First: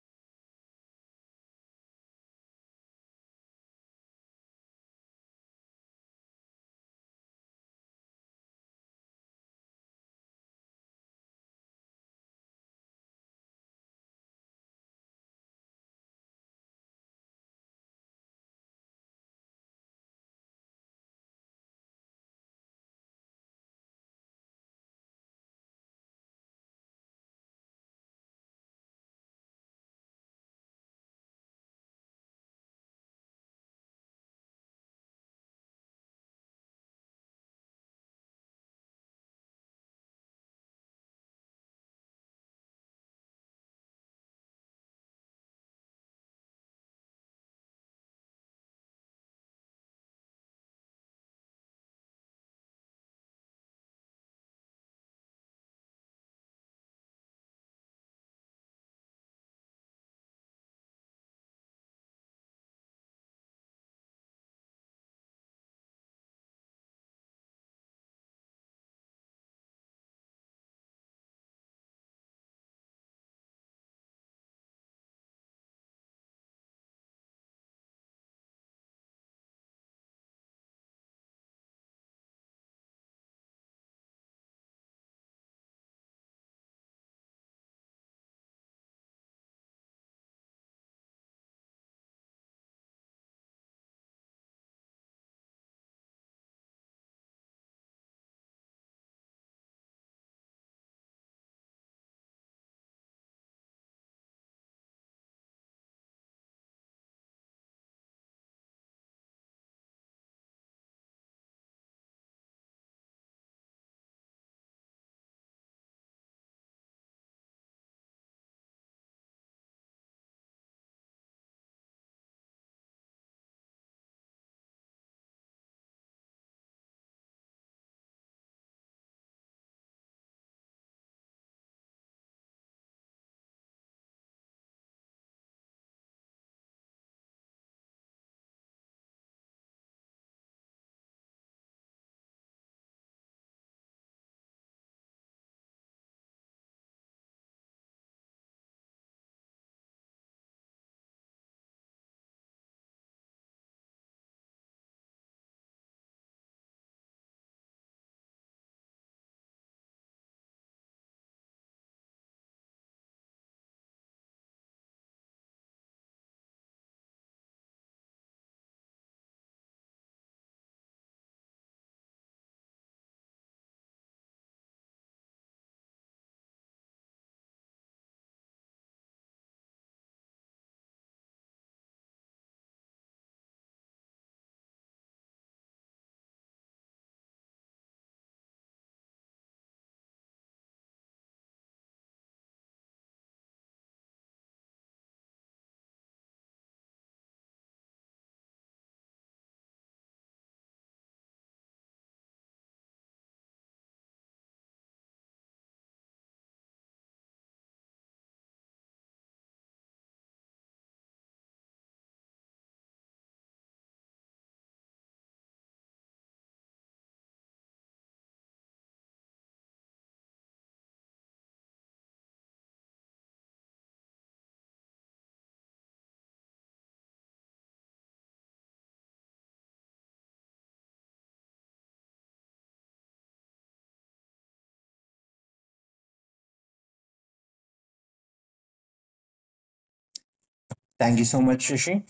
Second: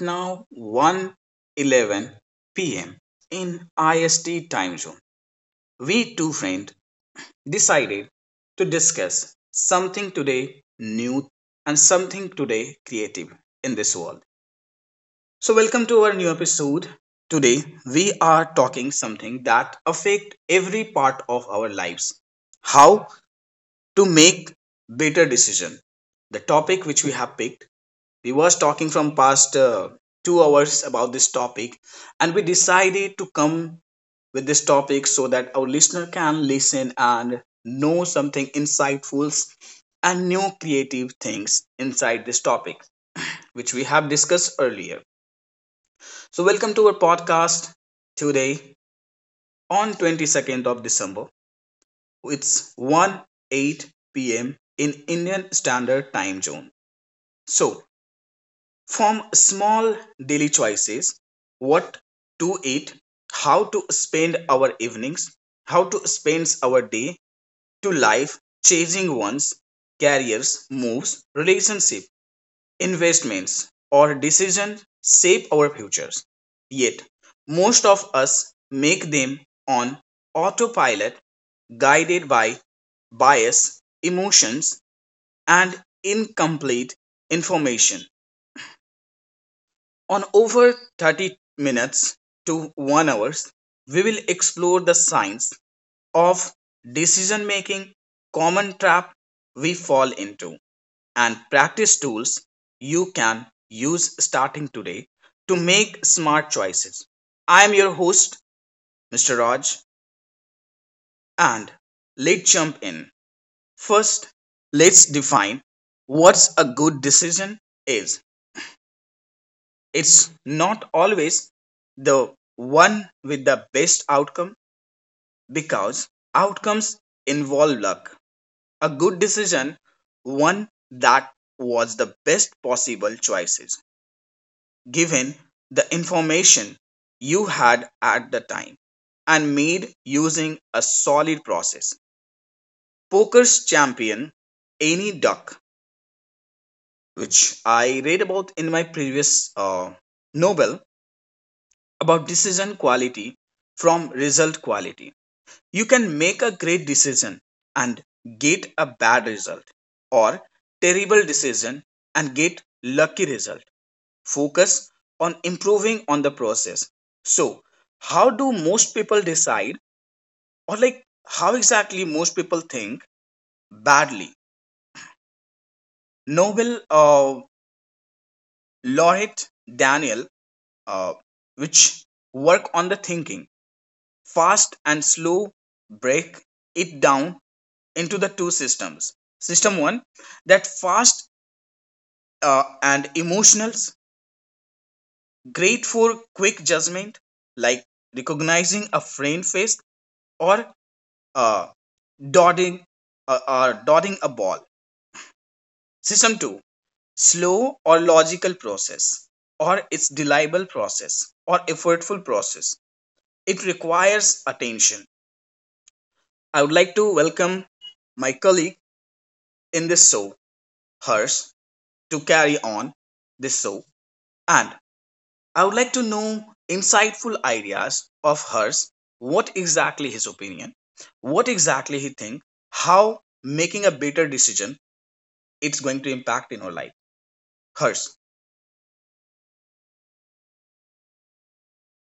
now, 1:11 p.m. in IST time zone. We two friends decided to discuss something today new and something today creative in this world. So welcome to our new episode. Today we are talking something that affect every part of our lives. How to make better decision. The topic which we have picked, we was talking from past 2 hours about this topic, and we decided to come with this topic so that our listener can listen and know something insightful and new creative things inside this topic which we have discussed earlier. So welcome to our podcast today on 22nd of December. It's 1:8 p.m in Indian standard time zone. So from small daily choices, what to eat, how to spend our evenings, how to spend our day to life, changing one's careers, moves, relationship, investments, or decisions shape our futures. Yet most of us make them on autopilot, guided by bias, emotions, and incomplete information. On over 30 minutes to 1 hours, we will explore the science of decision making, common trap we fall into, and practice tools you can use starting today to make smart choices. I am your host, Mr. Raj, and let's jump in. First, let's define what a good decision is. It's not always the one with the best outcome, because outcomes involve luck. A good decision, one that was the best possible choices given the information you had at the time and made using a solid process. Poker's champion, Annie Duck, which I read about in my previous novel, about decision quality from result quality. You can make a great decision and get a bad result, or terrible decision and get lucky result. Focus on improving on the process. So how do most people decide, or like how exactly most people think badly? Nobel laureate Daniel uh, which work on the thinking Fast and slow break it down into the two systems. System one, that fast and emotionals, great for quick judgment, like recognizing a friend face or uh, dotting uh, dotting a ball. System two, slow or logical process, or its reliable process or effortful process. It requires attention. I would like to welcome my colleague in this show, Harsh, to carry on this show. And I would like to know insightful ideas of hers. What exactly his opinion? What exactly he think? How making a better decision, it's going to impact in her life? Hers. Thank you so much, Shashi,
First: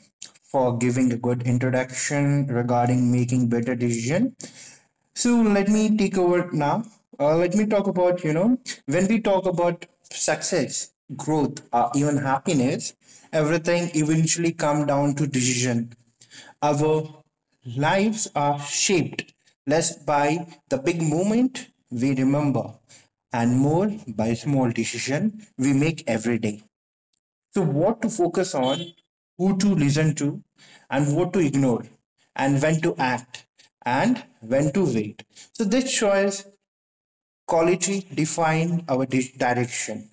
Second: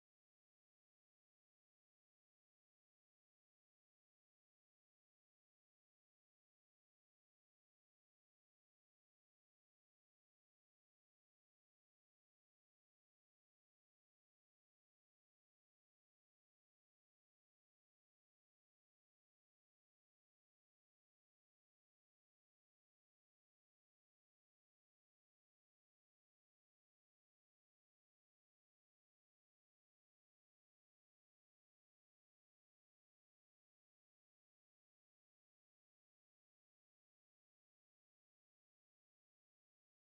for giving a good introduction regarding making better decision. So let me take over now. Let me talk about when we talk about success, growth, even happiness, everything eventually come down to decision. Our lives are shaped less by the big moment we remember and more by small decision we make every day. So, what to focus on, who to listen to, and what to ignore, and when to act, and when to wait. So, this choice quality define our direction.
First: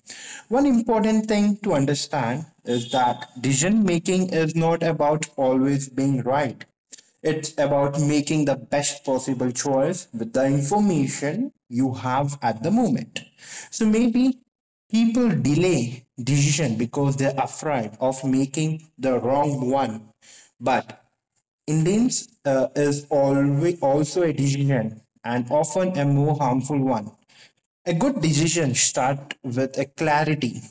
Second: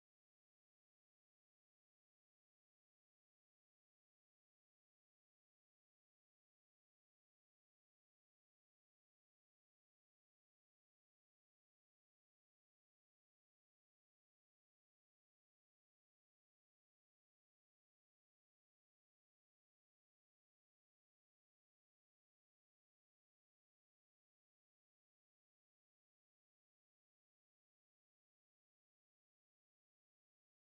One important thing to understand is that decision making is not about always being right. It's about making the best possible choice with the information you have at the moment. So maybe people delay decision because they're afraid of making the wrong one. But indulgence is always also a decision and often a more harmful one. A good decision starts with a clarity.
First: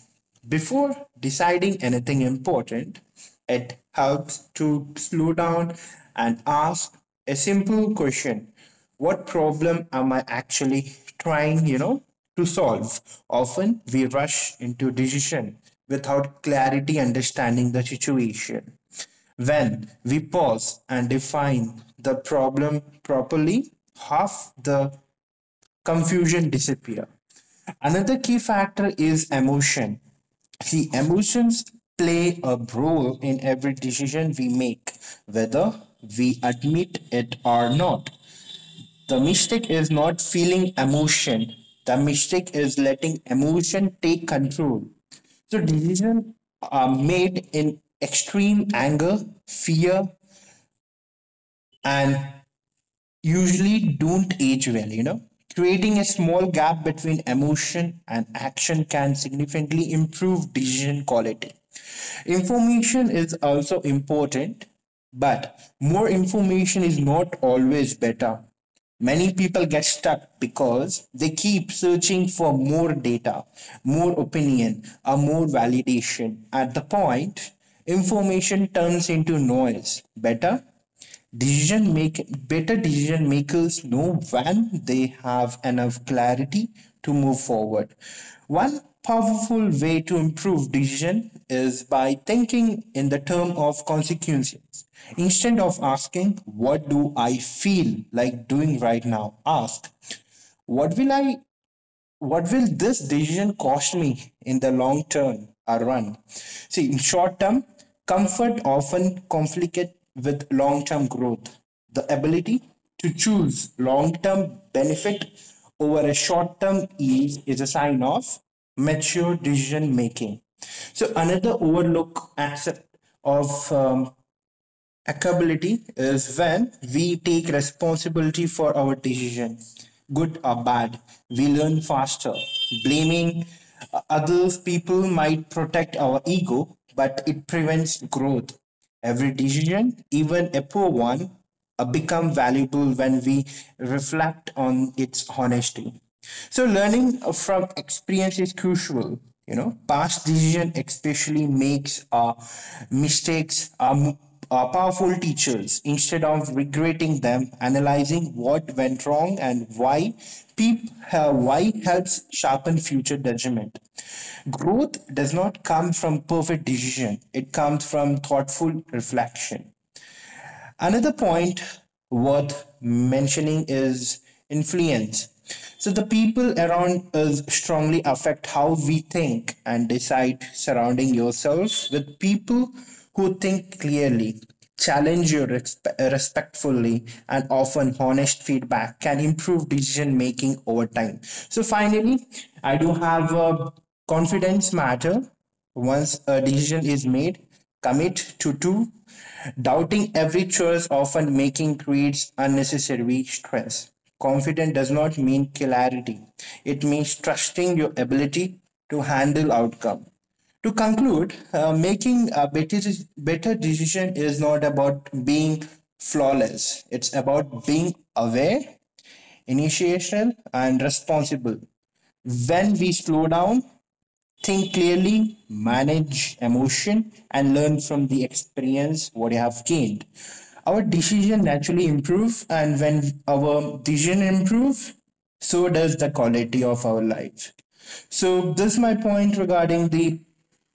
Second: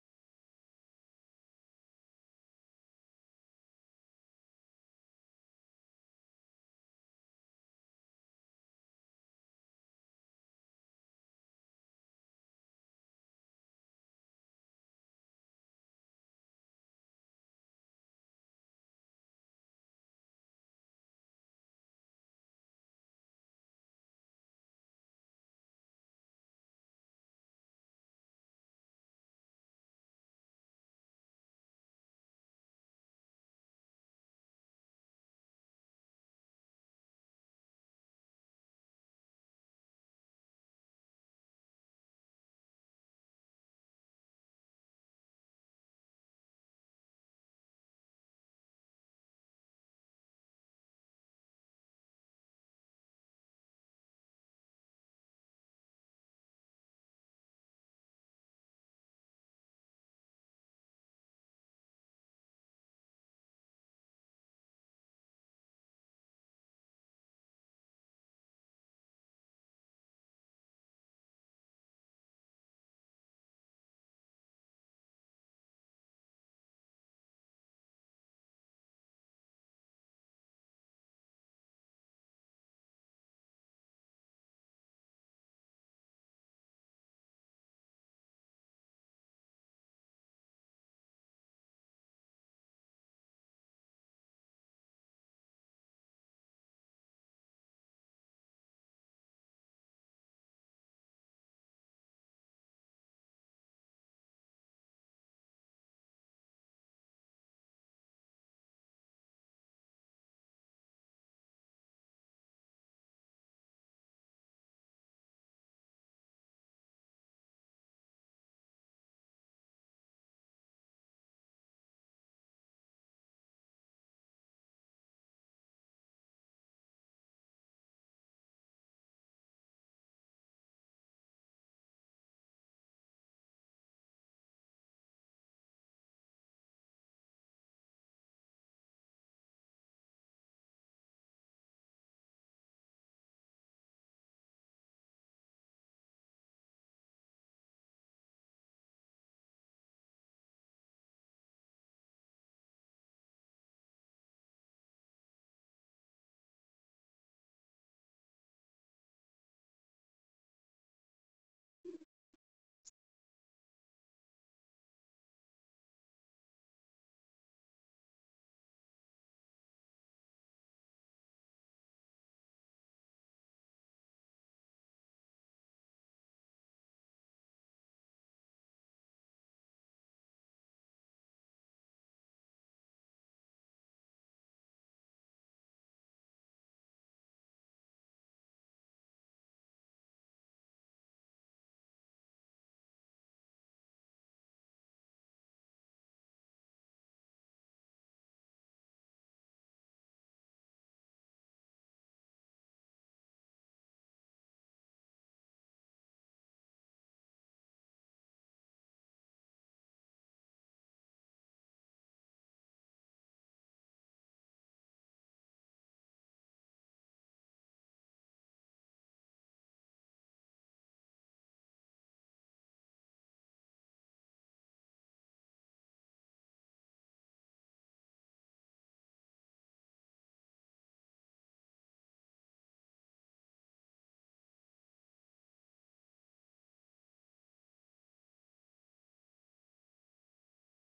Before deciding anything important, it helps to slow down and ask a simple question. What problem am I actually trying, to solve? Often we rush into decision without clarity understanding the situation. When we pause and define the problem properly, half the confusion disappear. Another key factor is emotion. See, emotions play a role in every decision we make, whether we admit it or not. The mistake is not feeling emotion. The mistake is letting emotion take control. So decisions are made in extreme anger, fear, and usually don't age well. Creating a small gap between emotion and action can significantly improve decision quality. Information is also important, but more information is not always better. Many people get stuck because they keep searching for more data, more opinion, or more validation. At the point, information turns into noise. Better decision makers know when they have enough clarity to move forward. One powerful way to improve decision is by thinking in the term of consequences. Instead of asking, what do I feel like doing right now? Ask, what will I what will this decision cost me in the long term or run? See, in short term, comfort often conflicts with long term growth. The ability to choose long term benefit over a short term ease is a sign of mature decision making. So, another overlook aspect of accountability is when we take responsibility for our decision, good or bad. We learn faster. Blaming others people might protect our ego, but it prevents growth. Every decision, even a poor one, become valuable when we reflect on its honesty. So learning from experience is crucial. Past decision especially makes, mistakes are powerful teachers. Instead of regretting them, analyzing what went wrong and why, why helps sharpen future judgment. Growth does not come from perfect decision. It comes from thoughtful reflection. Another point worth mentioning is influence. So, the people around us strongly affect how we think and decide. Surrounding yourselves with people who think clearly, challenge you respectfully, and often honest feedback can improve decision making over time. So, finally, I do have a confidence matter once a decision is made, commit to two. Doubting every choice often making creates unnecessary stress. Confidence does not mean clarity. It means trusting your ability to handle outcome. To conclude, making a better decision is not about being flawless. It's about being aware, initiational, and responsible. When we slow down, think clearly, manage emotion, and learn from the experience what you have gained. Our decision naturally improve, and when our decision improve, so does the quality of our life. So this is my point regarding the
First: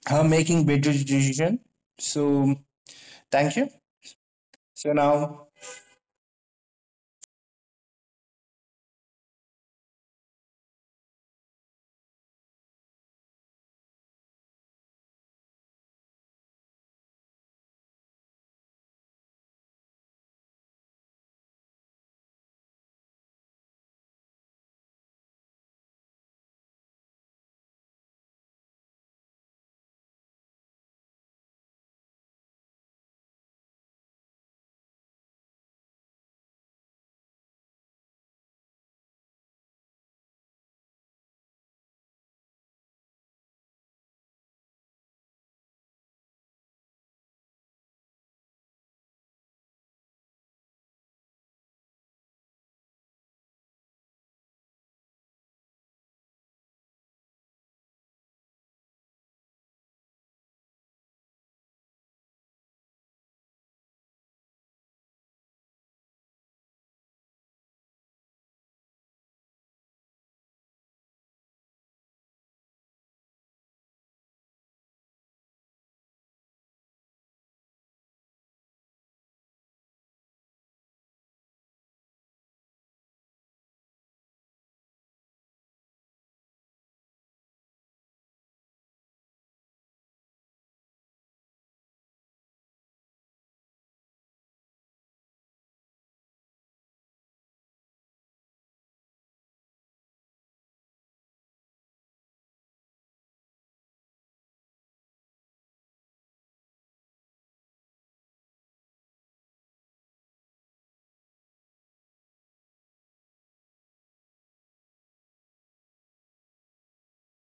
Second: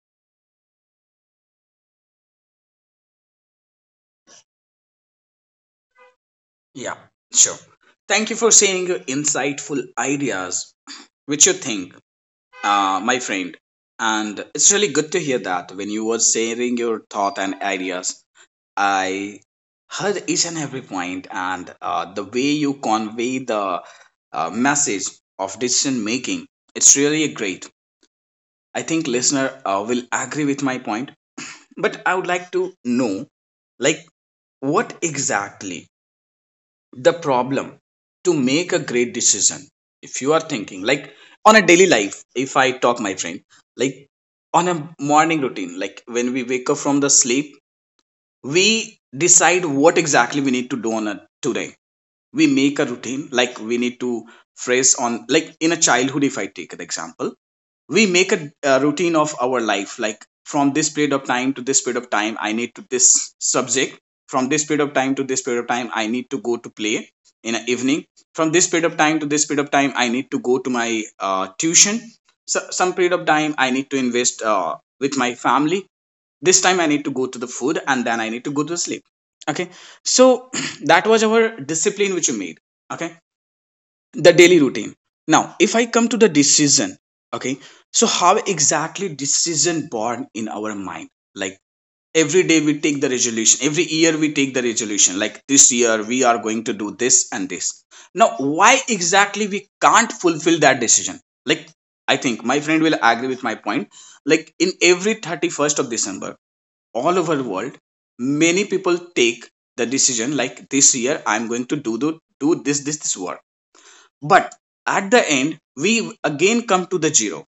making better decision. So thank you. So now. Yeah, sure. Thank you for sharing your insightful ideas, which you think, my friend. And it's really good to hear that when you were sharing your thought and ideas. I heard each and every point, and the way you convey the message of decision making, it's really great. I think listener will agree with my point, but I would like to know, like, what exactly the problem to make a great decision? If you are thinking, like, on a daily life, if I talk, my friend, like, on a morning routine, like when we wake up from the sleep, we decide what exactly we need to do on a today. We make a routine, like we need to phrase on, like in a childhood if I take an example, we make a routine of our life, like from this period of time to this period of time I need to this subject, from this period of time to this period of time I need to go to play in the evening, from this period of time to this period of time I need to go to my tuition. So some period of time I need to invest with my family. This time I need to go to the food, and then I need to go to the sleep. Okay. So that was our discipline which we made. Okay, the daily routine. Now if I come to the decision. Okay. So how exactly decision born in our mind? Like every day we take the resolution, every year we take the resolution, like this year we are going to do this and this. Now why exactly we can't fulfill that decision? Like I think my friend will agree with my point. Like in every 31st of December, all over the world, many people take the decision like this year I'm going to do this this this work. But at the end, we again come to the zero.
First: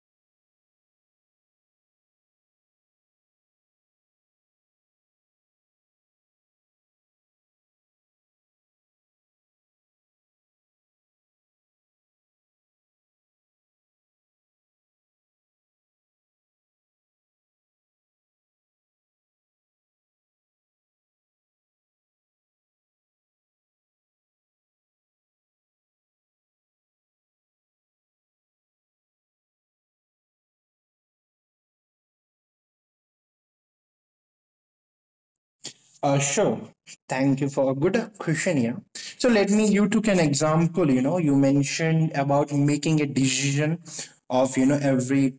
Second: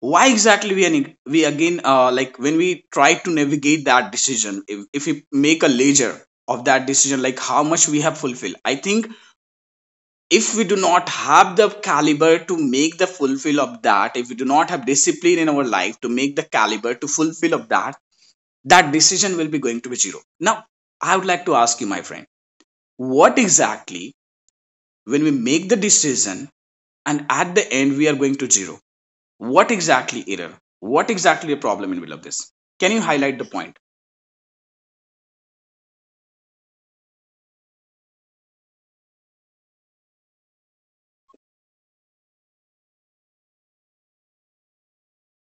Why exactly we are, we again like when we try to navigate that decision, if we make a ledger of that decision, like how much we have fulfilled, I think if we do not have the caliber to make the fulfill of that, if we do not have discipline in our life to make the caliber to fulfill of that, that decision will be going to be zero. Now I would like to ask you, my friend, what exactly, when we make the decision and at the end we are going to zero? What exactly error? What exactly a problem in the middle of this? Can you highlight the point? Sure. Thank you for a good question here. So let me you took an example. You know, you mentioned about making a decision of every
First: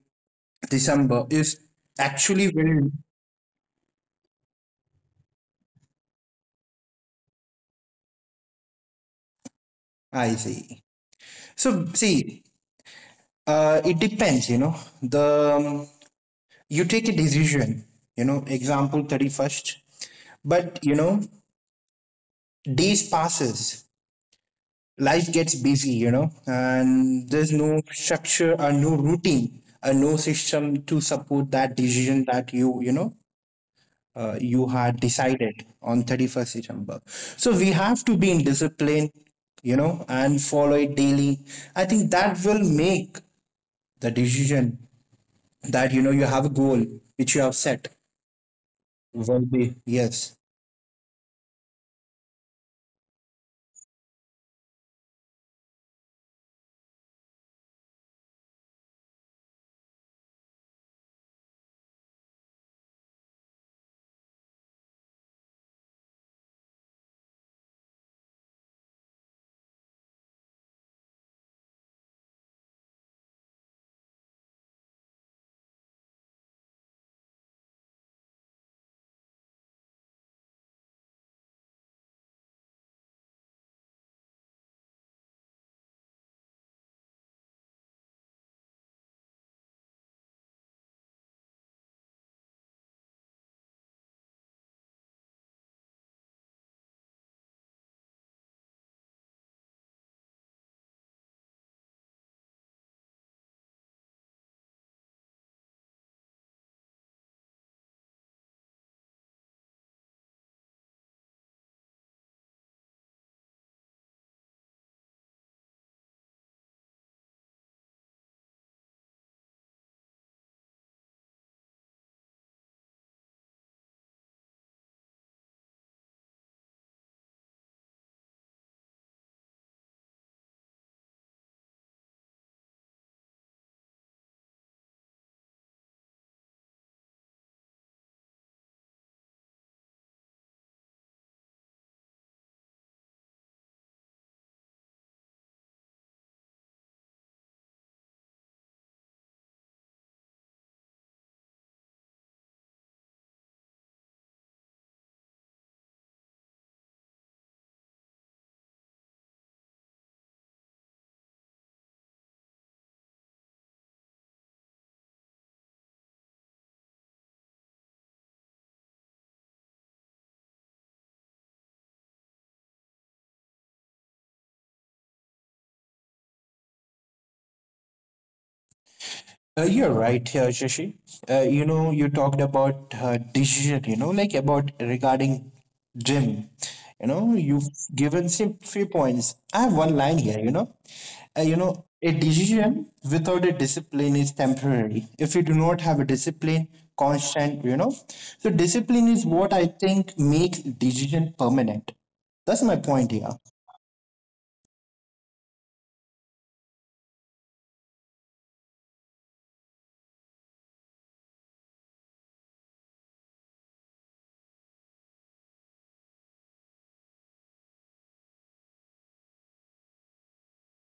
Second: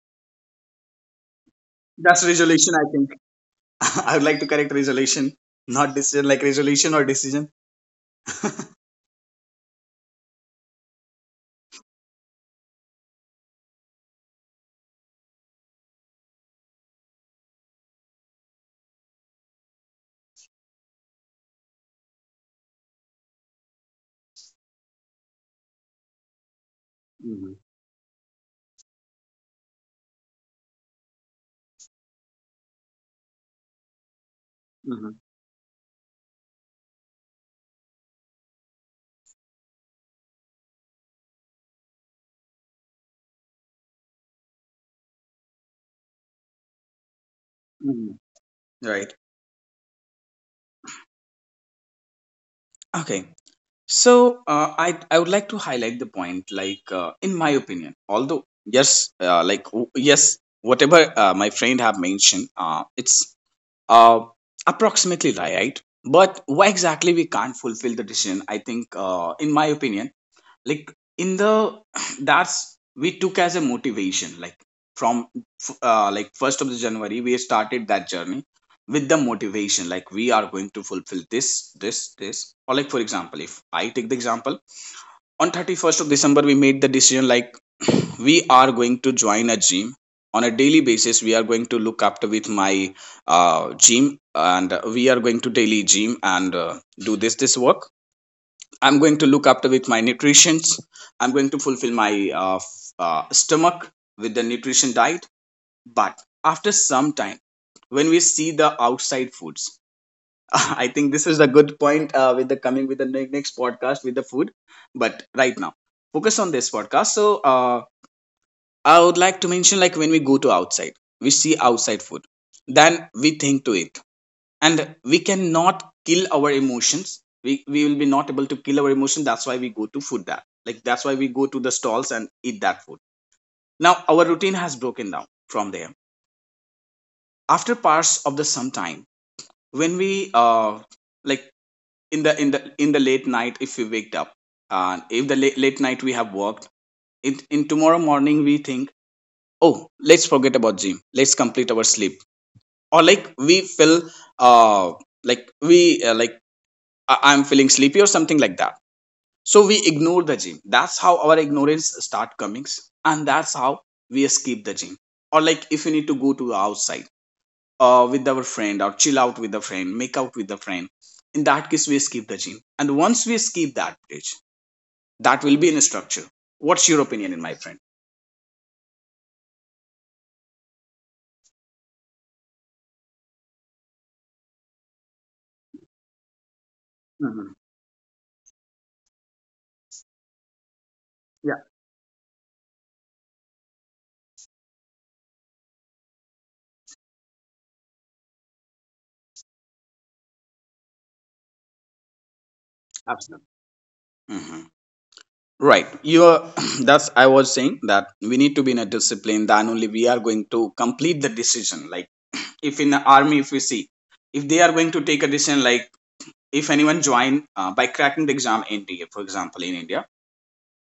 December is That's actually resolution, very. I think. I would like to correct resolution, not decision, like resolution or decision. I see. So see, it depends. You know, the you take a decision. You know, example 31st, but you know days passes life gets busy, you know, and there's Mhm, no structure or no routine or no system to support that decision that you had mhm, decided on 31st December. So we have to be in discipline, and follow it daily. I think that will make the decision that, you have a goal which you have set mhm. Right. will be, yes. Okay. So I would like to highlight the point, like in my opinion, although yes, like yes, whatever my friend have mentioned, it's uh, approximately right. Right? But why exactly we can't fulfill the decision? I think, in my opinion, like in the that's, we took as a motivation, like from like first of the January we started that journey with the motivation like we are going to fulfill this this this. Or like for example, if I take the example, on 31st of December we made the decision like we are going to join a gym. On a daily basis we are going to look after with my gym, and we are going to daily gym and do this this work. I'm going to look after with my nutritions. I'm going to fulfill my stomach with the nutrition diet. But after some time, when we see the outside foods, I think this is a good point with the coming with the next podcast with the food. But right now, focus on this podcast. So I would like to mention, like when we go to outside, we see outside food, then we think to it, and we cannot kill our emotions, we will be not able to kill our emotion. That's why we go to food that, like, that's why we go to the stalls and eat that food. Now our routine has broken down from there. After parts of the sometime, when we like in the late night if we waked up, and if the late night we have worked, in tomorrow morning we think, oh let's forget about gym, let's complete our sleep. Or like we feel uh like we like I'm feeling sleepy or something like that. So we ignore the gym. That's how our ignorance start comings, and that's how we escape the gym. Or like if we need to go to outside with our friend or chill out with a friend, make out with a friend, in that case we escape the gym, and once we escape that bridge, that will be in a structure. What's your opinion in my friend? You're right, here, Shashi. You talked about decision, like about regarding gym. Hmm You've given some few points. I have one line here. Yeah, A decision without a discipline is temporary. If you do not have a discipline, constant. So discipline is what I think makes decision permanent. That's my point here. absolutely. hmm Right. That's, I was saying that we need to be in a discipline, then only we are going to complete the decision. Like, if in the army, if we see, if they are going to take a decision, like if anyone join by cracking the exam NTA, for example, in India,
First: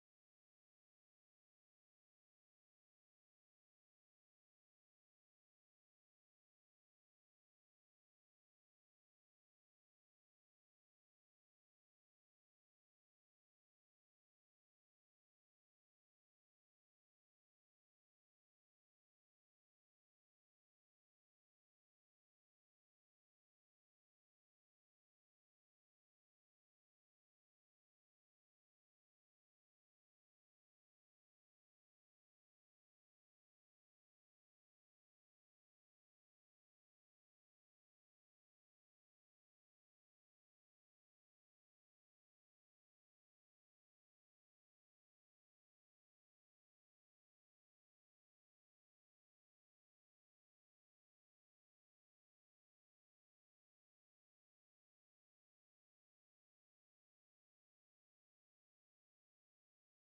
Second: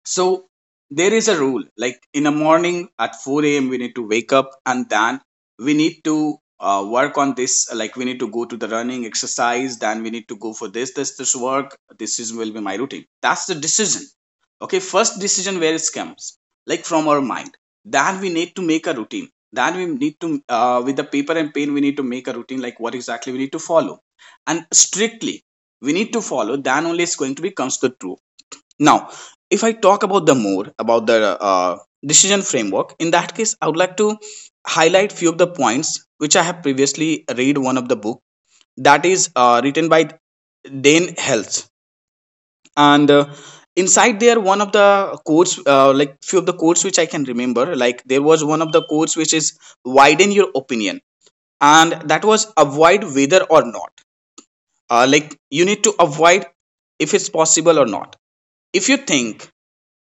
so there is a rule. Like in the morning at 4 a.m. we need to wake up, and then we need to work on this. Like we need to go to the running exercise. Then we need to go for this, this, this work. This is will be my routine. That's the decision. Okay, first decision where it comes, like from our mind. Then we need to make a routine. Then we need to with the paper and pen we need to make a routine like what exactly we need to follow, and strictly we need to follow. Then only it's going to be comes the truth now, if I talk about the more about the decision framework, in that case, I would like to highlight few of the points which I have previously read one of the book that is written by Dane Health, and inside there one of the quotes like few of the quotes which I can remember, like there was one of the quotes which is widen your opinion, and that was avoid whether or not. Like you need to avoid if it's possible or not. If you think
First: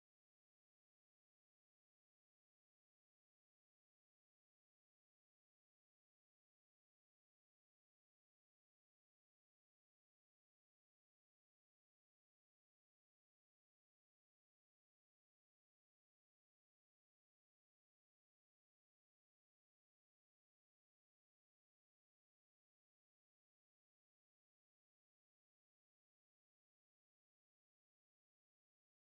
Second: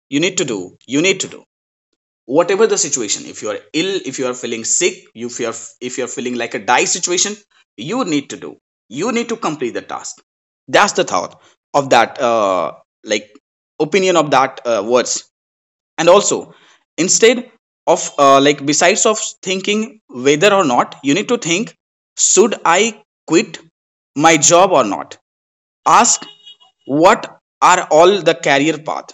you need to do, you need to do whatever the situation, if you are ill, if you are feeling sick, if you are, if you are feeling like a die situation, you need to do, you need to complete the task. That's the thought of that, like opinion of that words. And also instead of like besides of thinking whether or not, you need to think, should I quit my job or not, ask what are all the career path.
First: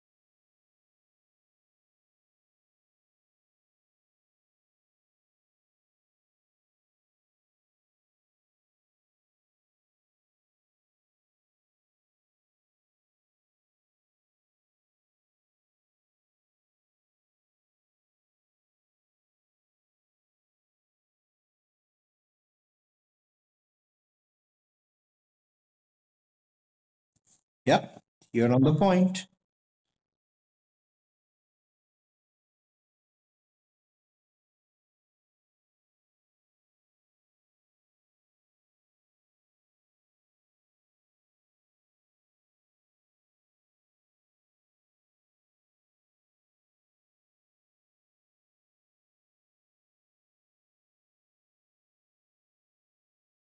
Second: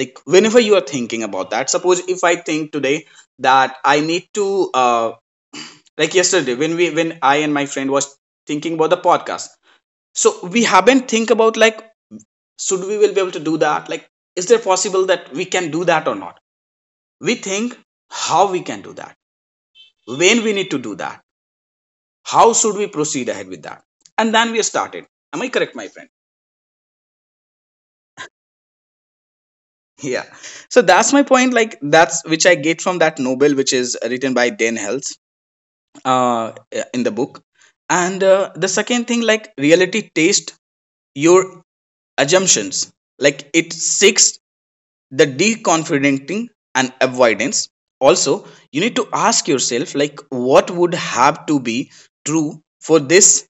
Like whenever you are thinking about that, suppose if I think today that I need to like yesterday when we when I and my friend was thinking about the podcast, so we haven't think about like should we will be able to do that, like is there possible that we can do that or not. We think how we can do that, when we need to do that, how should we proceed ahead with that, and then we started. Am I correct, my friend? Yep, you're on the point. Yeah. So that's my point, like that's which I get from that novel which is written by Dan Hells uh, in the book. And the second thing, like reality test your assumptions, like it seeks the deconfidenting and avoidance. Also you need to ask yourself like what would have to be true for this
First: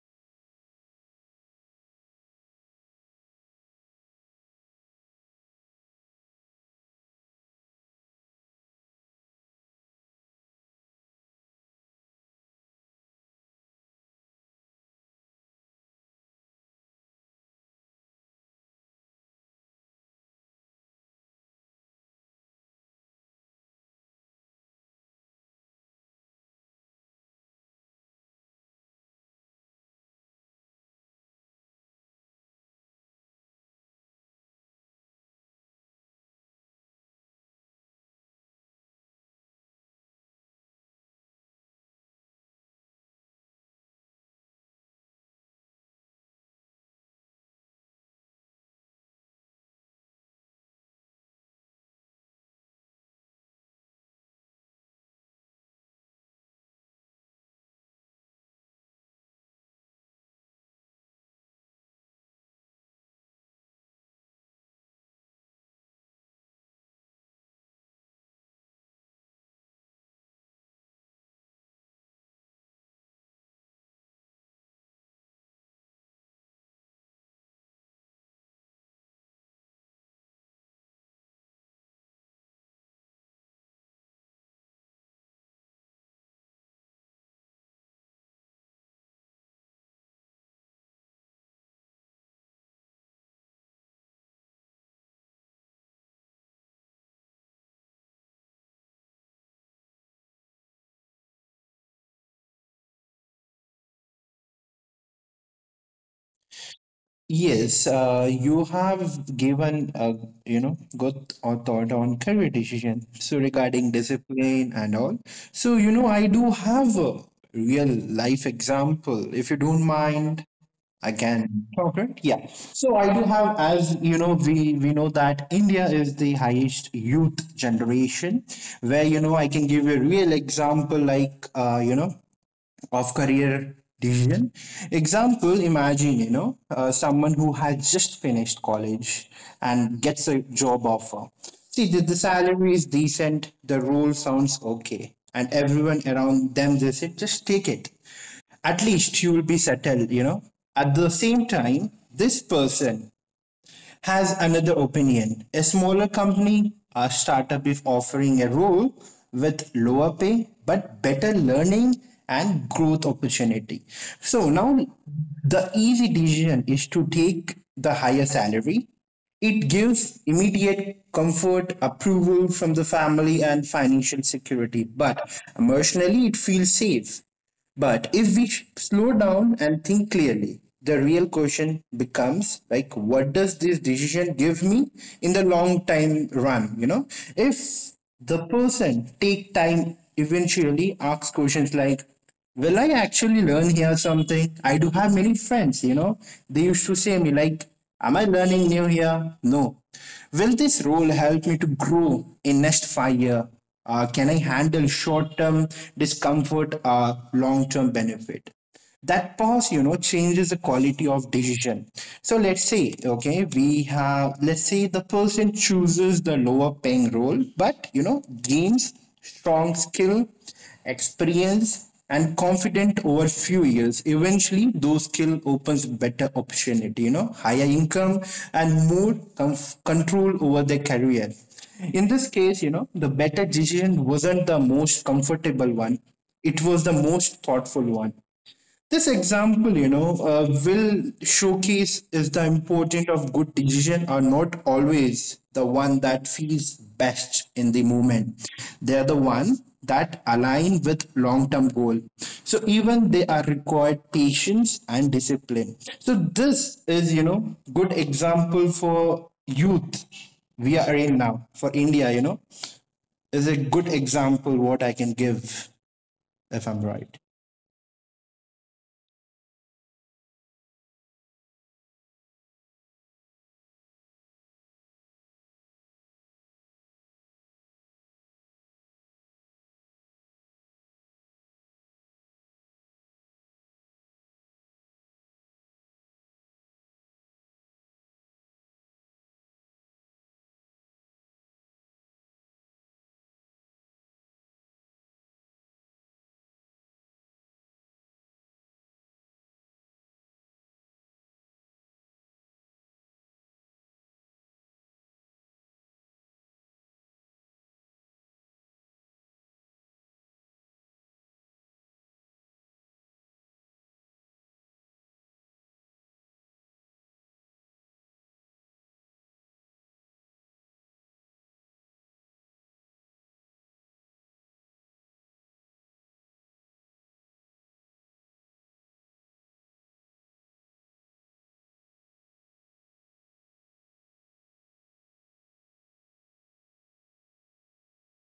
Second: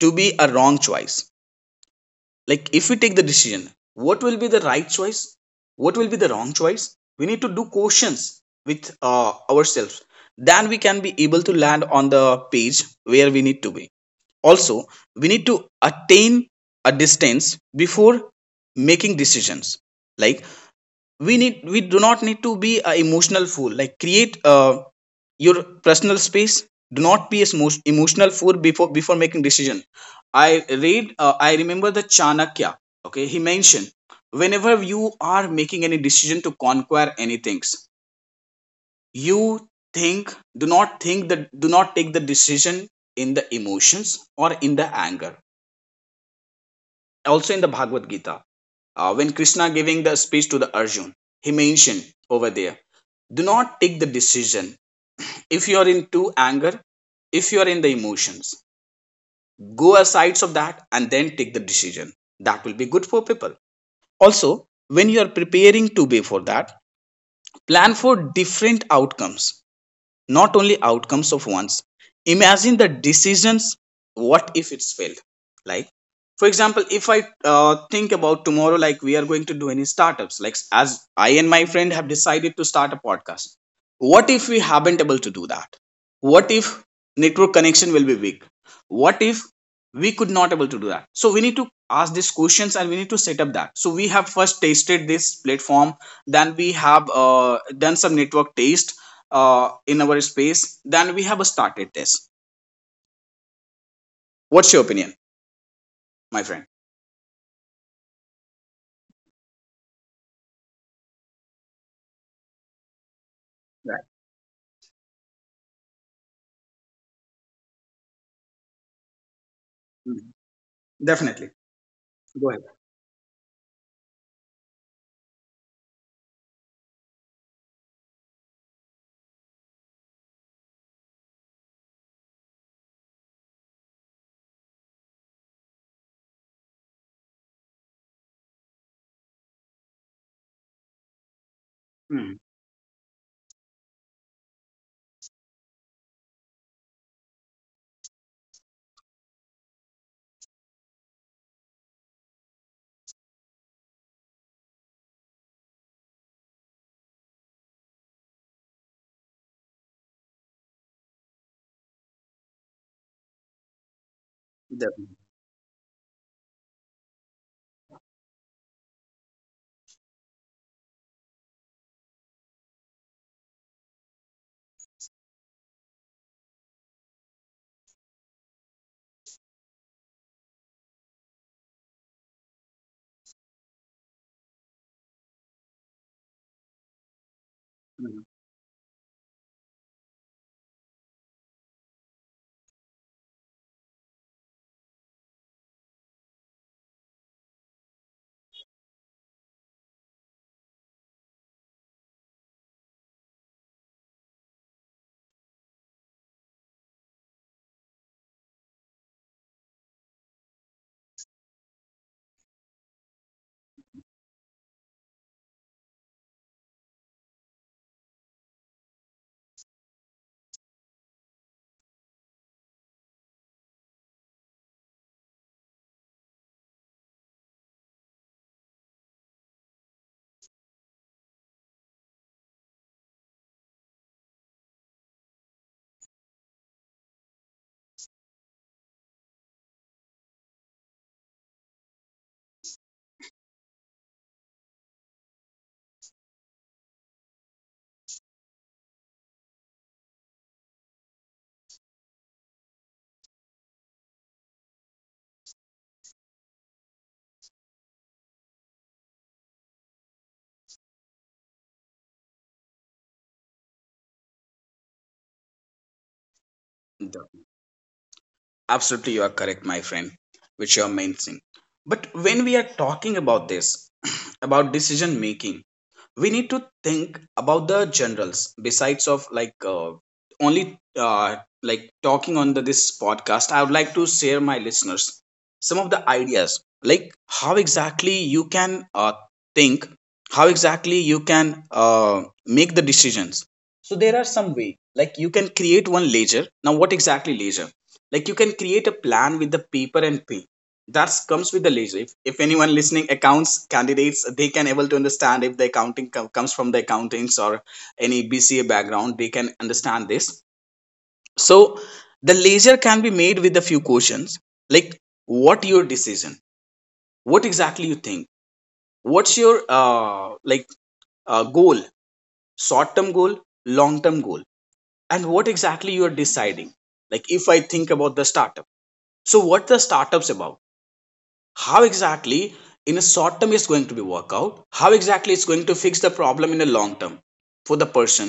to be a wrong choice. Like if we take the decision, what will be the right choice, what will be the wrong choice, we need to do questions with ourselves. Then we can be able to land on the page where we need to be. Also we need to attain a distance before making decisions. Like we need, we do not need to be a emotional fool. Like create your personal space, do not be a emotional fool before making decision. i I remember the Chanakya, okay, he mentioned whenever you are making any decision to conquer anything, you think, do not think that, do not take the decision in the emotions or in the anger. Also in the Bhagavad Gita, when Krishna giving the speech to the Arjun, he mentioned over there, do not take the decision if you are into anger, if you are in the emotions. Go aside of that and then take the decision. That will be good for people. Also when you are preparing to be for that, plan for different outcomes, not only outcomes of ones. Imagine the decisions, what if it's failed. Like for example, if I think about tomorrow, like we are going to do any startups, like as I and my friend have decided to start a podcast, what if we haven't able to do that, what if network connection will be weak, what if we could not able to do that. So we need to ask these questions and we need to set up that. So we have first tasted this platform, then we have done some network test in our space, then we have a started this. What's your opinion, my friend? Yes, you have given a good or thought on career decision. So regarding Right. discipline and all, so I do have a real life example. If you don't Mhm. mind, I Definitely. can talk right. Go Yeah. ahead. So I do have, as you know, we know that India is the highest youth generation, where I can give you a real example, like of career decision. Example, imagine, someone who had just finished college and gets a job offer. See, the Mhm. salary is decent, the role sounds okay, and everyone around them, they say, just take it. At least you will be settled. At the same time, this person has another opinion. A smaller company, a startup is offering a role with lower pay but better learning and growth opportunity. So now Definitely. the easy decision is to take the higher salary. It gives immediate comfort, approval from the family, and financial security. But emotionally, it feels safe. But if we slow down and think clearly, the real question becomes like, what does this decision give me in the long time run? If Mhm. the person take time eventually ask questions like, will I actually learn here something? I do have many friends, they used to say me like, am I learning new here? No. Will this role help me to grow in next 5 year? Can I handle short term discomfort or long term benefit? That pause, changes the quality of decision. So let's say, okay, we have let's say the person chooses the lower paying role but gains strong skill, experience, and confident over few years. Eventually those skill opens better opportunity, higher income and more control over their career. In this case, the better decision wasn't the most comfortable one. It was the most thoughtful one. This example, will showcase if the importance of good decision are not always the one that feels best in the moment. They are the one that align with long-term goal. So even they are required patience and discipline. So this is, good example for youth we are in now for india, is a good example what I can give, if I'm right. Definitely. Absolutely, you are correct, my friend, which you are mentioning. But when we are talking about this, about decision making, we need to think about the generals besides of like only, like talking on the, this podcast, I would like to share my listeners some of the ideas, like how exactly you can think, how exactly you can make the decisions. So there are some way, like you can create one ledger. Now what exactly ledger, like you can create a plan with the paper and pen. That comes with the leisure. If anyone listening accounts candidates, they can able to understand, if the accounting comes from the accountants or any BCA background, they can understand this. So the leisure can be made with a few questions, like what your decision, what exactly you think, what's your like goal, short term goal, long term goal, and what exactly you are deciding. Like if I think about the startup, so what the startups about, how exactly in a short term is going to be work out, how exactly it's going to fix the problem in a long term, for the person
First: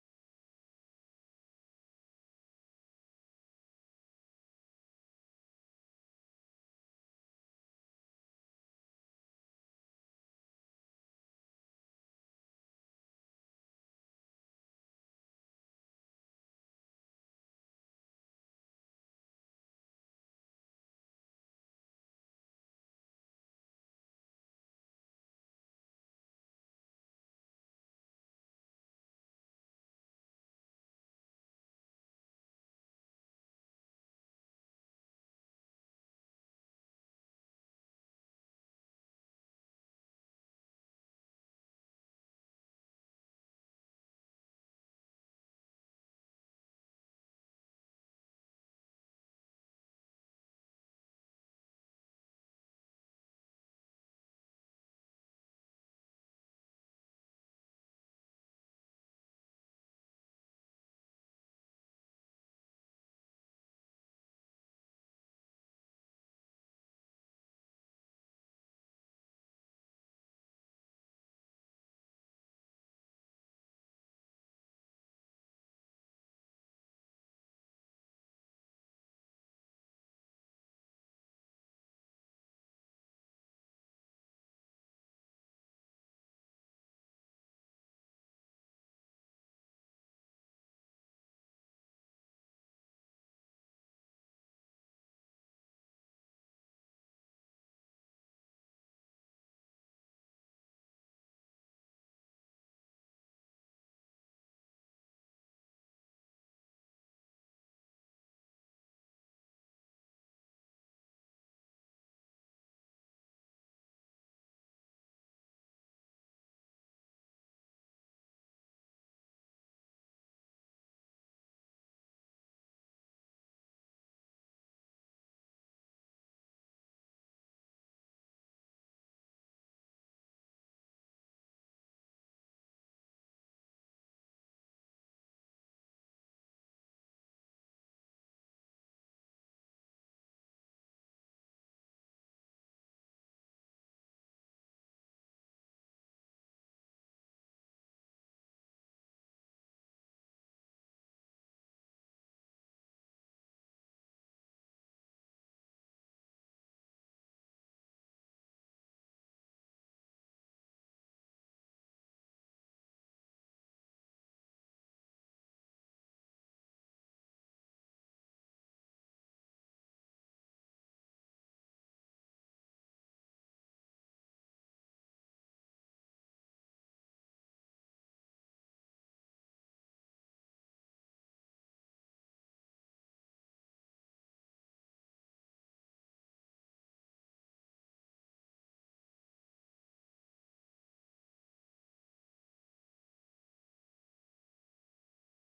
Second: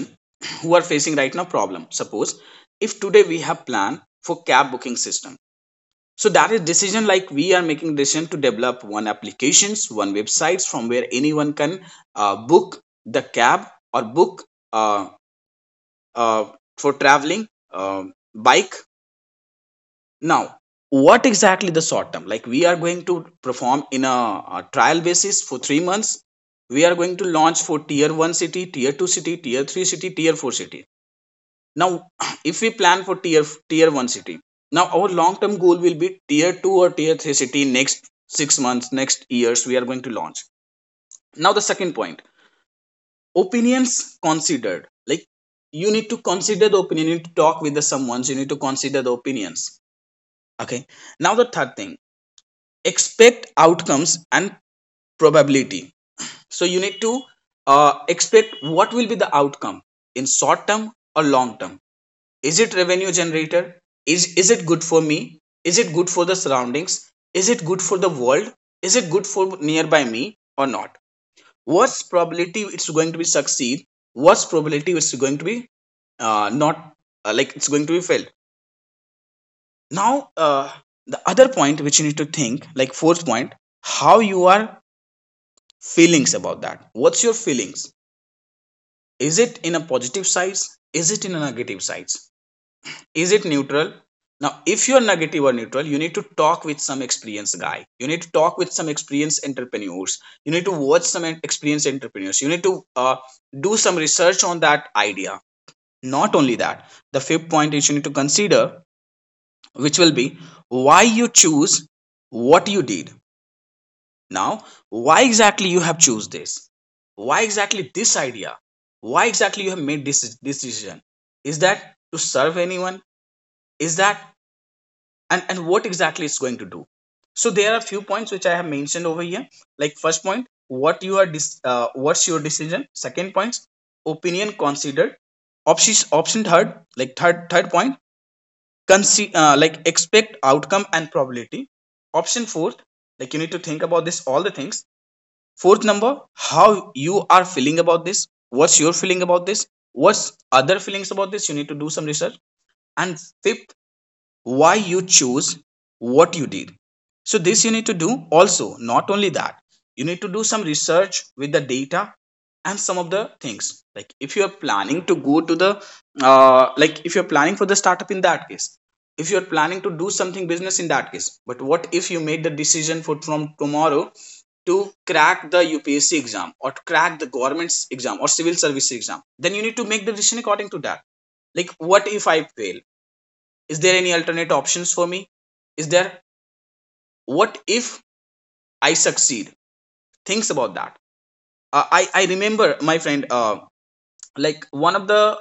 who are facing right now problem. Suppose if today we have plan for cab booking system, so that is decision, like we are making decision to develop one applications, one websites from where anyone can book the cab or book uh, uh, for traveling, bike. Now, what exactly the short term? Like we are going to perform in a trial basis for 3 months. We are going to launch for tier one city, tier two city, tier three city, tier four city. Now, if we plan for tier one city, now our long term goal will be tier two or tier three city, next 6 months, next years we are going to launch. Now, the second point, opinions considered. Like you need to consider the opinion. You need to talk with the someone. You need to consider the opinions. Okay. Now the third thing, expect outcomes and probability. So you need to expect what will be the outcome in short term or long term. Is it revenue generator, is it good for me, is it good for the surroundings, is it good for the world, is it good for nearby me or not. What's probability it's going to be succeed, what's probability it's going to be not, like it's going to be failed. Now, the other point which you need to think, like fourth point, how you are feelings about that, what's your feelings. Is it in a positive sides, is it in a negative sides, is it neutral. Now if you're negative or neutral, you need to talk with some experienced guy, you need to talk with some experienced entrepreneurs, you need to watch some experienced entrepreneurs, you need to do some research on that idea. Not only that, the fifth point is you need to consider which will be, why you choose what you did. Now, why exactly you have choose this? Why exactly this idea? Why exactly you have made this decision? Is that to serve anyone? Is that and what exactly it's going to do? So there are few points which I have mentioned over here. Like first point, what you are what's your decision? Second point, opinion considered. Option third, like third point, like expect outcome and probability. Option fourth, like you need to think about this all the things, fourth number, how you are feeling about this, what's your feeling about this, what's other feelings about this. You need to do some research. And fifth, why you choose what you did. So this you need to do. Also not only that, you need to do some research with the data and some of the things. Like if you are planning to go to the, like if you're planning for the startup, in that case, if you're planning to do something business, in that case, but what if you made the decision for from tomorrow to crack the UPSC exam or to crack the government's exam or civil service exam, then you need to make the decision according to that. Like, what if I fail? Is there any alternate options for me? Is there, what if I succeed? Things about that. I remember my friend, like one of the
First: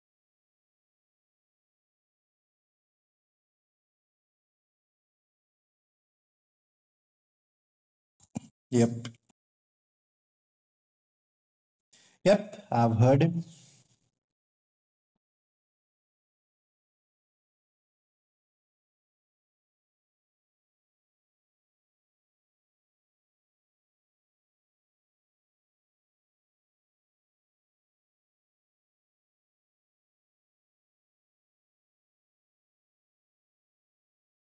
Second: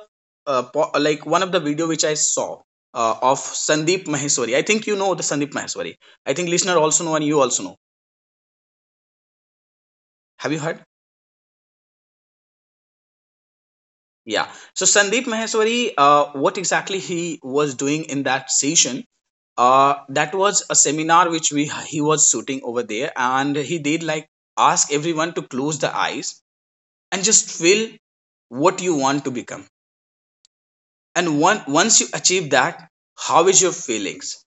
like one of the video which I saw of Sandeep Maheshwari. I think you know the Sandeep Maheshwari. I think listener also know and you also know. Yep. Have you heard? Yep, I've heard him. Yeah. So Sandeep Maheshwari, what exactly he was doing in that session? That was a seminar which we he was shooting over there, and he did like ask everyone to close the eyes and just feel what you want to become. And once you achieve that, how is your feelings?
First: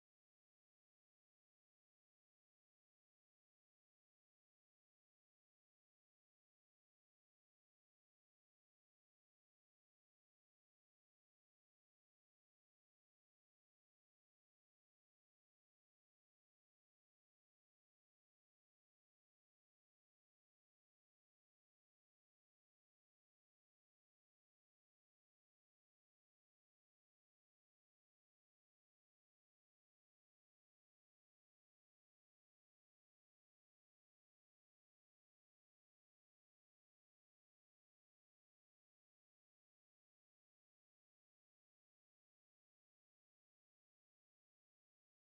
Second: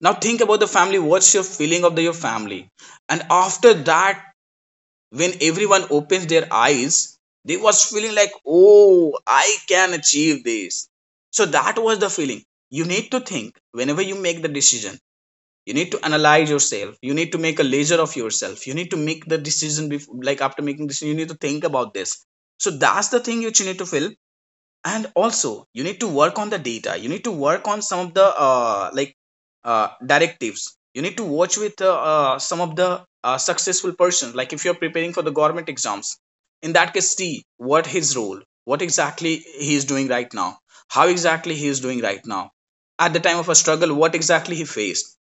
Now think about the family. What's your feeling of the, your family? And after that, when everyone opens their eyes they was feeling like, oh, I can achieve this. So that was the feeling you need to think whenever you make the decision. You need to analyze yourself, you need to make a leisure of yourself, you need to make the decision before, like after making decision you need to think about this. So that's the thing which you need to feel. And also you need to work on the data, you need to work on some of the directives. You need to watch with some of the successful persons. Like if you're preparing for the government exams, in that case see what his role, what exactly he is doing right now, how exactly he is doing right now. At the time of a struggle, what exactly he faced.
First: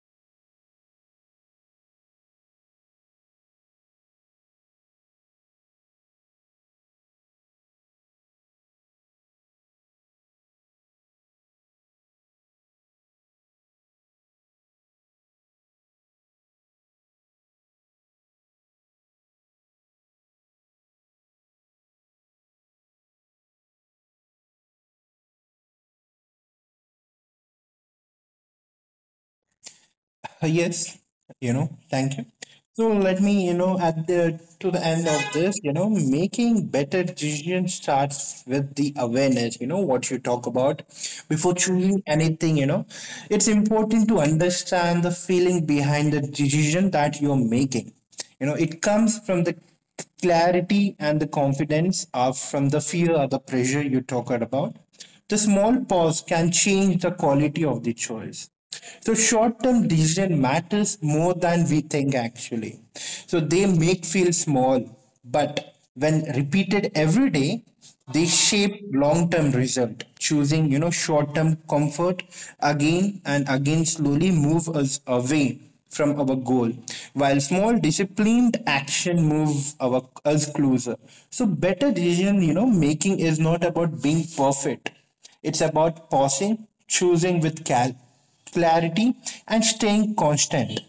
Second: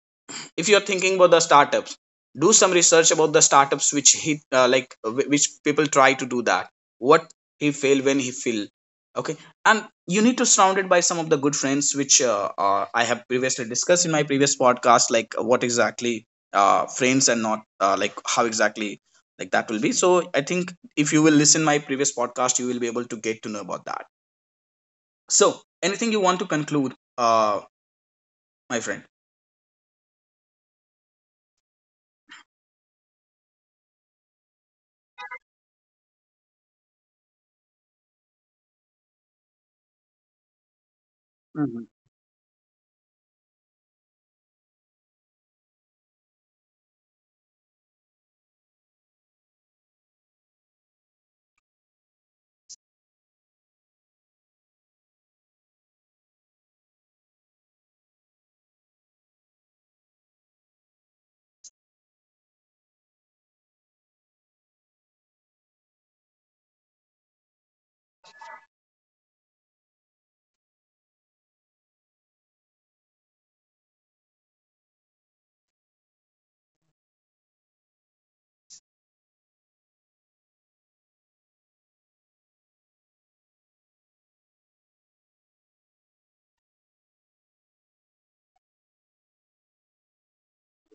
If you're thinking about the startups, do some research about the startups which he, which people try to do that, what he failed, when he failed, okay? And you need to surround it by some of the good friends, which I have previously discussed in my previous podcast, like what exactly friends and not, like how exactly, like that will be. So I think if you will listen my previous podcast, you will be able to get to know about that. So anything you want to conclude, uh, my friend? Yes, thank you. So let me, at the to the end of this, making better decision starts with the awareness, what you talk about. Before choosing anything, it's important to understand the feeling behind the decision that you're making. It comes from the clarity and the confidence are from the fear or the pressure you talked about. The small pause can change the quality of the choice. So short-term decision matters more than we think actually. So they make feel small, but when repeated every day, they shape long-term result, choosing, short-term comfort again and again, slowly move us away from our goal, while small disciplined action move our us closer. So better decision, making is not about being perfect. It's about pausing, choosing with clarity, and staying constant.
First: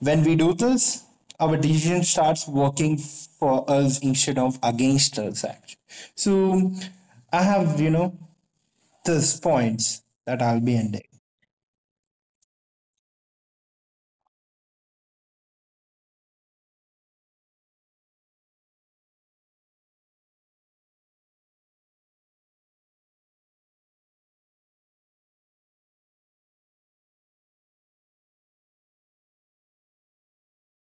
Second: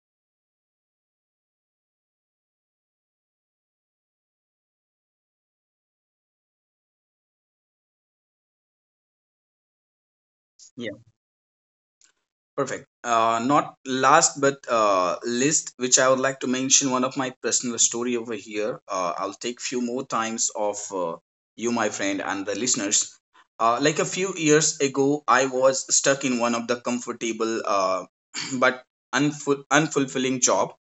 When we do this, our decision starts working for us instead of against us. Actually. So I have, these points that I'll be ending. Perfect. Not last but least, which I would like to mention one of my personal story over here. I'll take few more times of you, my friend, and the listeners. Like a few years ago, I was stuck in one of the comfortable but unfulfilling job,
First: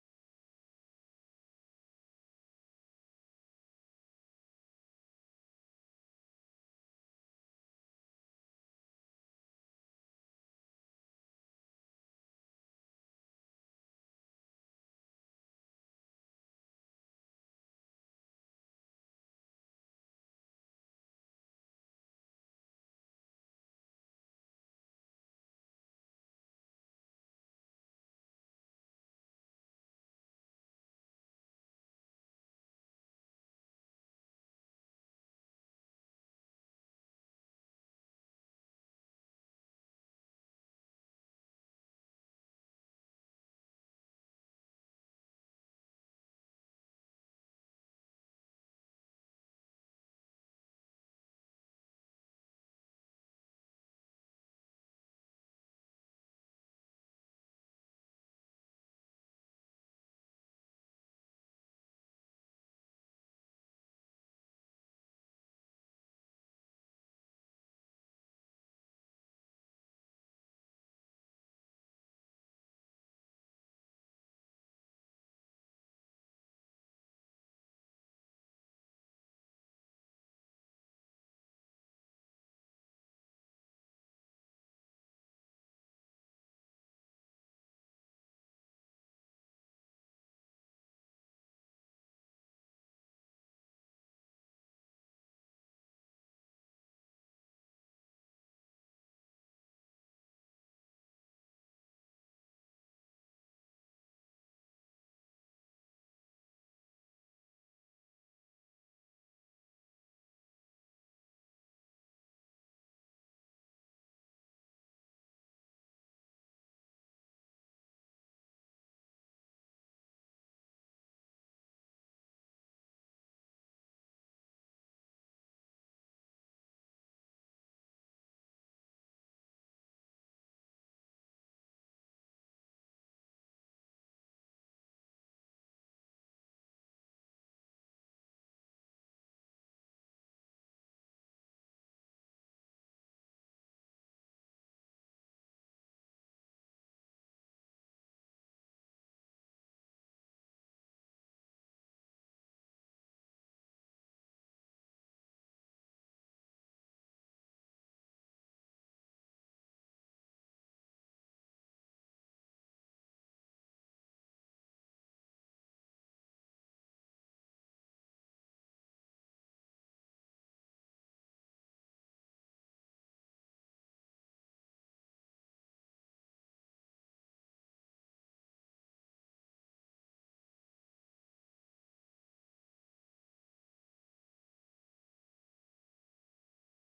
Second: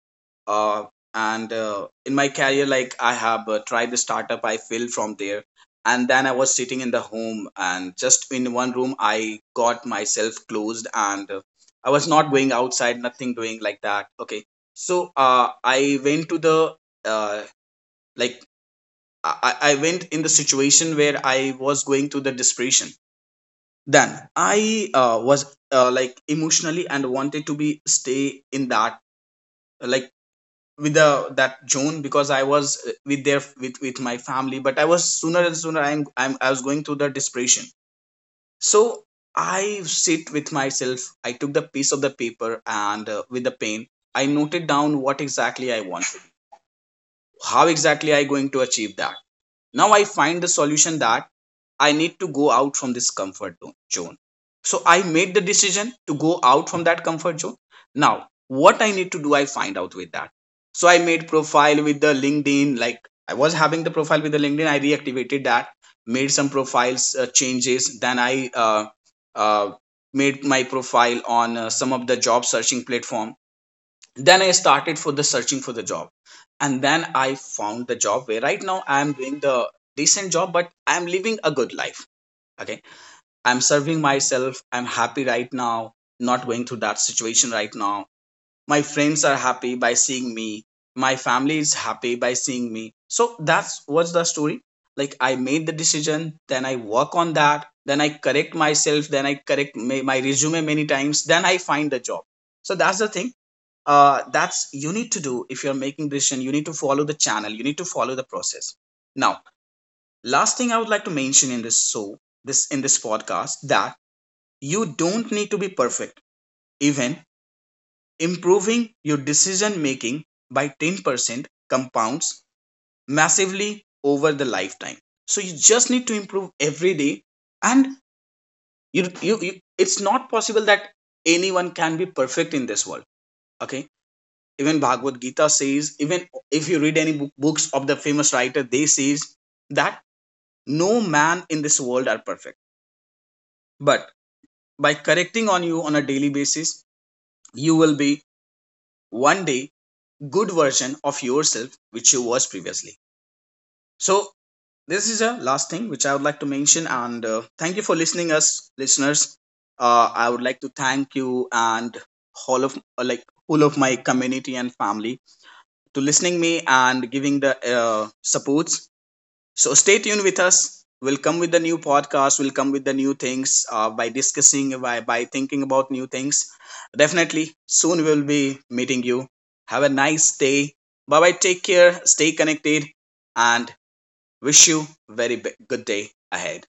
uh, and in my career, like I have tried the startup, I failed from there. And then I was sitting in the home, and just in one room I got myself closed. And I was not going outside, nothing doing like that, okay? So I went to the uh, like I, I went in the situation where I was going through the desperation. Then I was, like, emotionally and wanted to be stay in that, like, with the that June, because I was with their, with my family, but I was sooner and sooner. I'm I was going through the depression. So I sit with myself. I took the piece of the paper and, with the pen, I noted down what exactly I want, how exactly I going to achieve that. Now I find the solution that I need to go out from this comfort zone. So I made the decision to go out from that comfort zone. Now, what I need to do, I find out with that. So I made profile with the LinkedIn, like I was having the profile with the LinkedIn. I reactivated that, made some profiles changes. Then I uh, made my profile on some of the job searching platform. Then I started for the searching for the job, and then I found the job where right now I am doing the decent job, but I am living a good life. Okay? I'm serving myself, I'm happy right now, not going through that situation right now. My friends are happy by seeing me, my family is happy by seeing me. So that's what's the story. Like, I made the decision, then I work on that, then I correct myself, then I correct my resume many times, then I find the job. So that's the thing. That's you need to do. If you're making decision, you need to follow the channel, you need to follow the process. Now last thing I would like to mention in this, so this in this podcast, that you don't need to be perfect. Even improving your decision making by 10% compounds massively over the lifetime. So you just need to improve every day. And you it's not possible that anyone can be perfect in this world. Okay? Even Bhagavad Gita says, even if you read any book, books of the famous writer, they says that no man in this world are perfect. But by correcting on you on a daily basis, you will be one day good version of yourself which you was previously. So this is the last thing which I would like to mention. And thank you for listening us, listeners. I would like to thank you and all of, all of my community and family, to listening me and giving the supports. So stay tuned with us. We'll come with the new podcast. We'll come with the new things, by discussing, by, thinking about new things. Definitely soon we'll be meeting you. Have a nice day. Bye bye. Take care. Stay connected and wish you very good day ahead.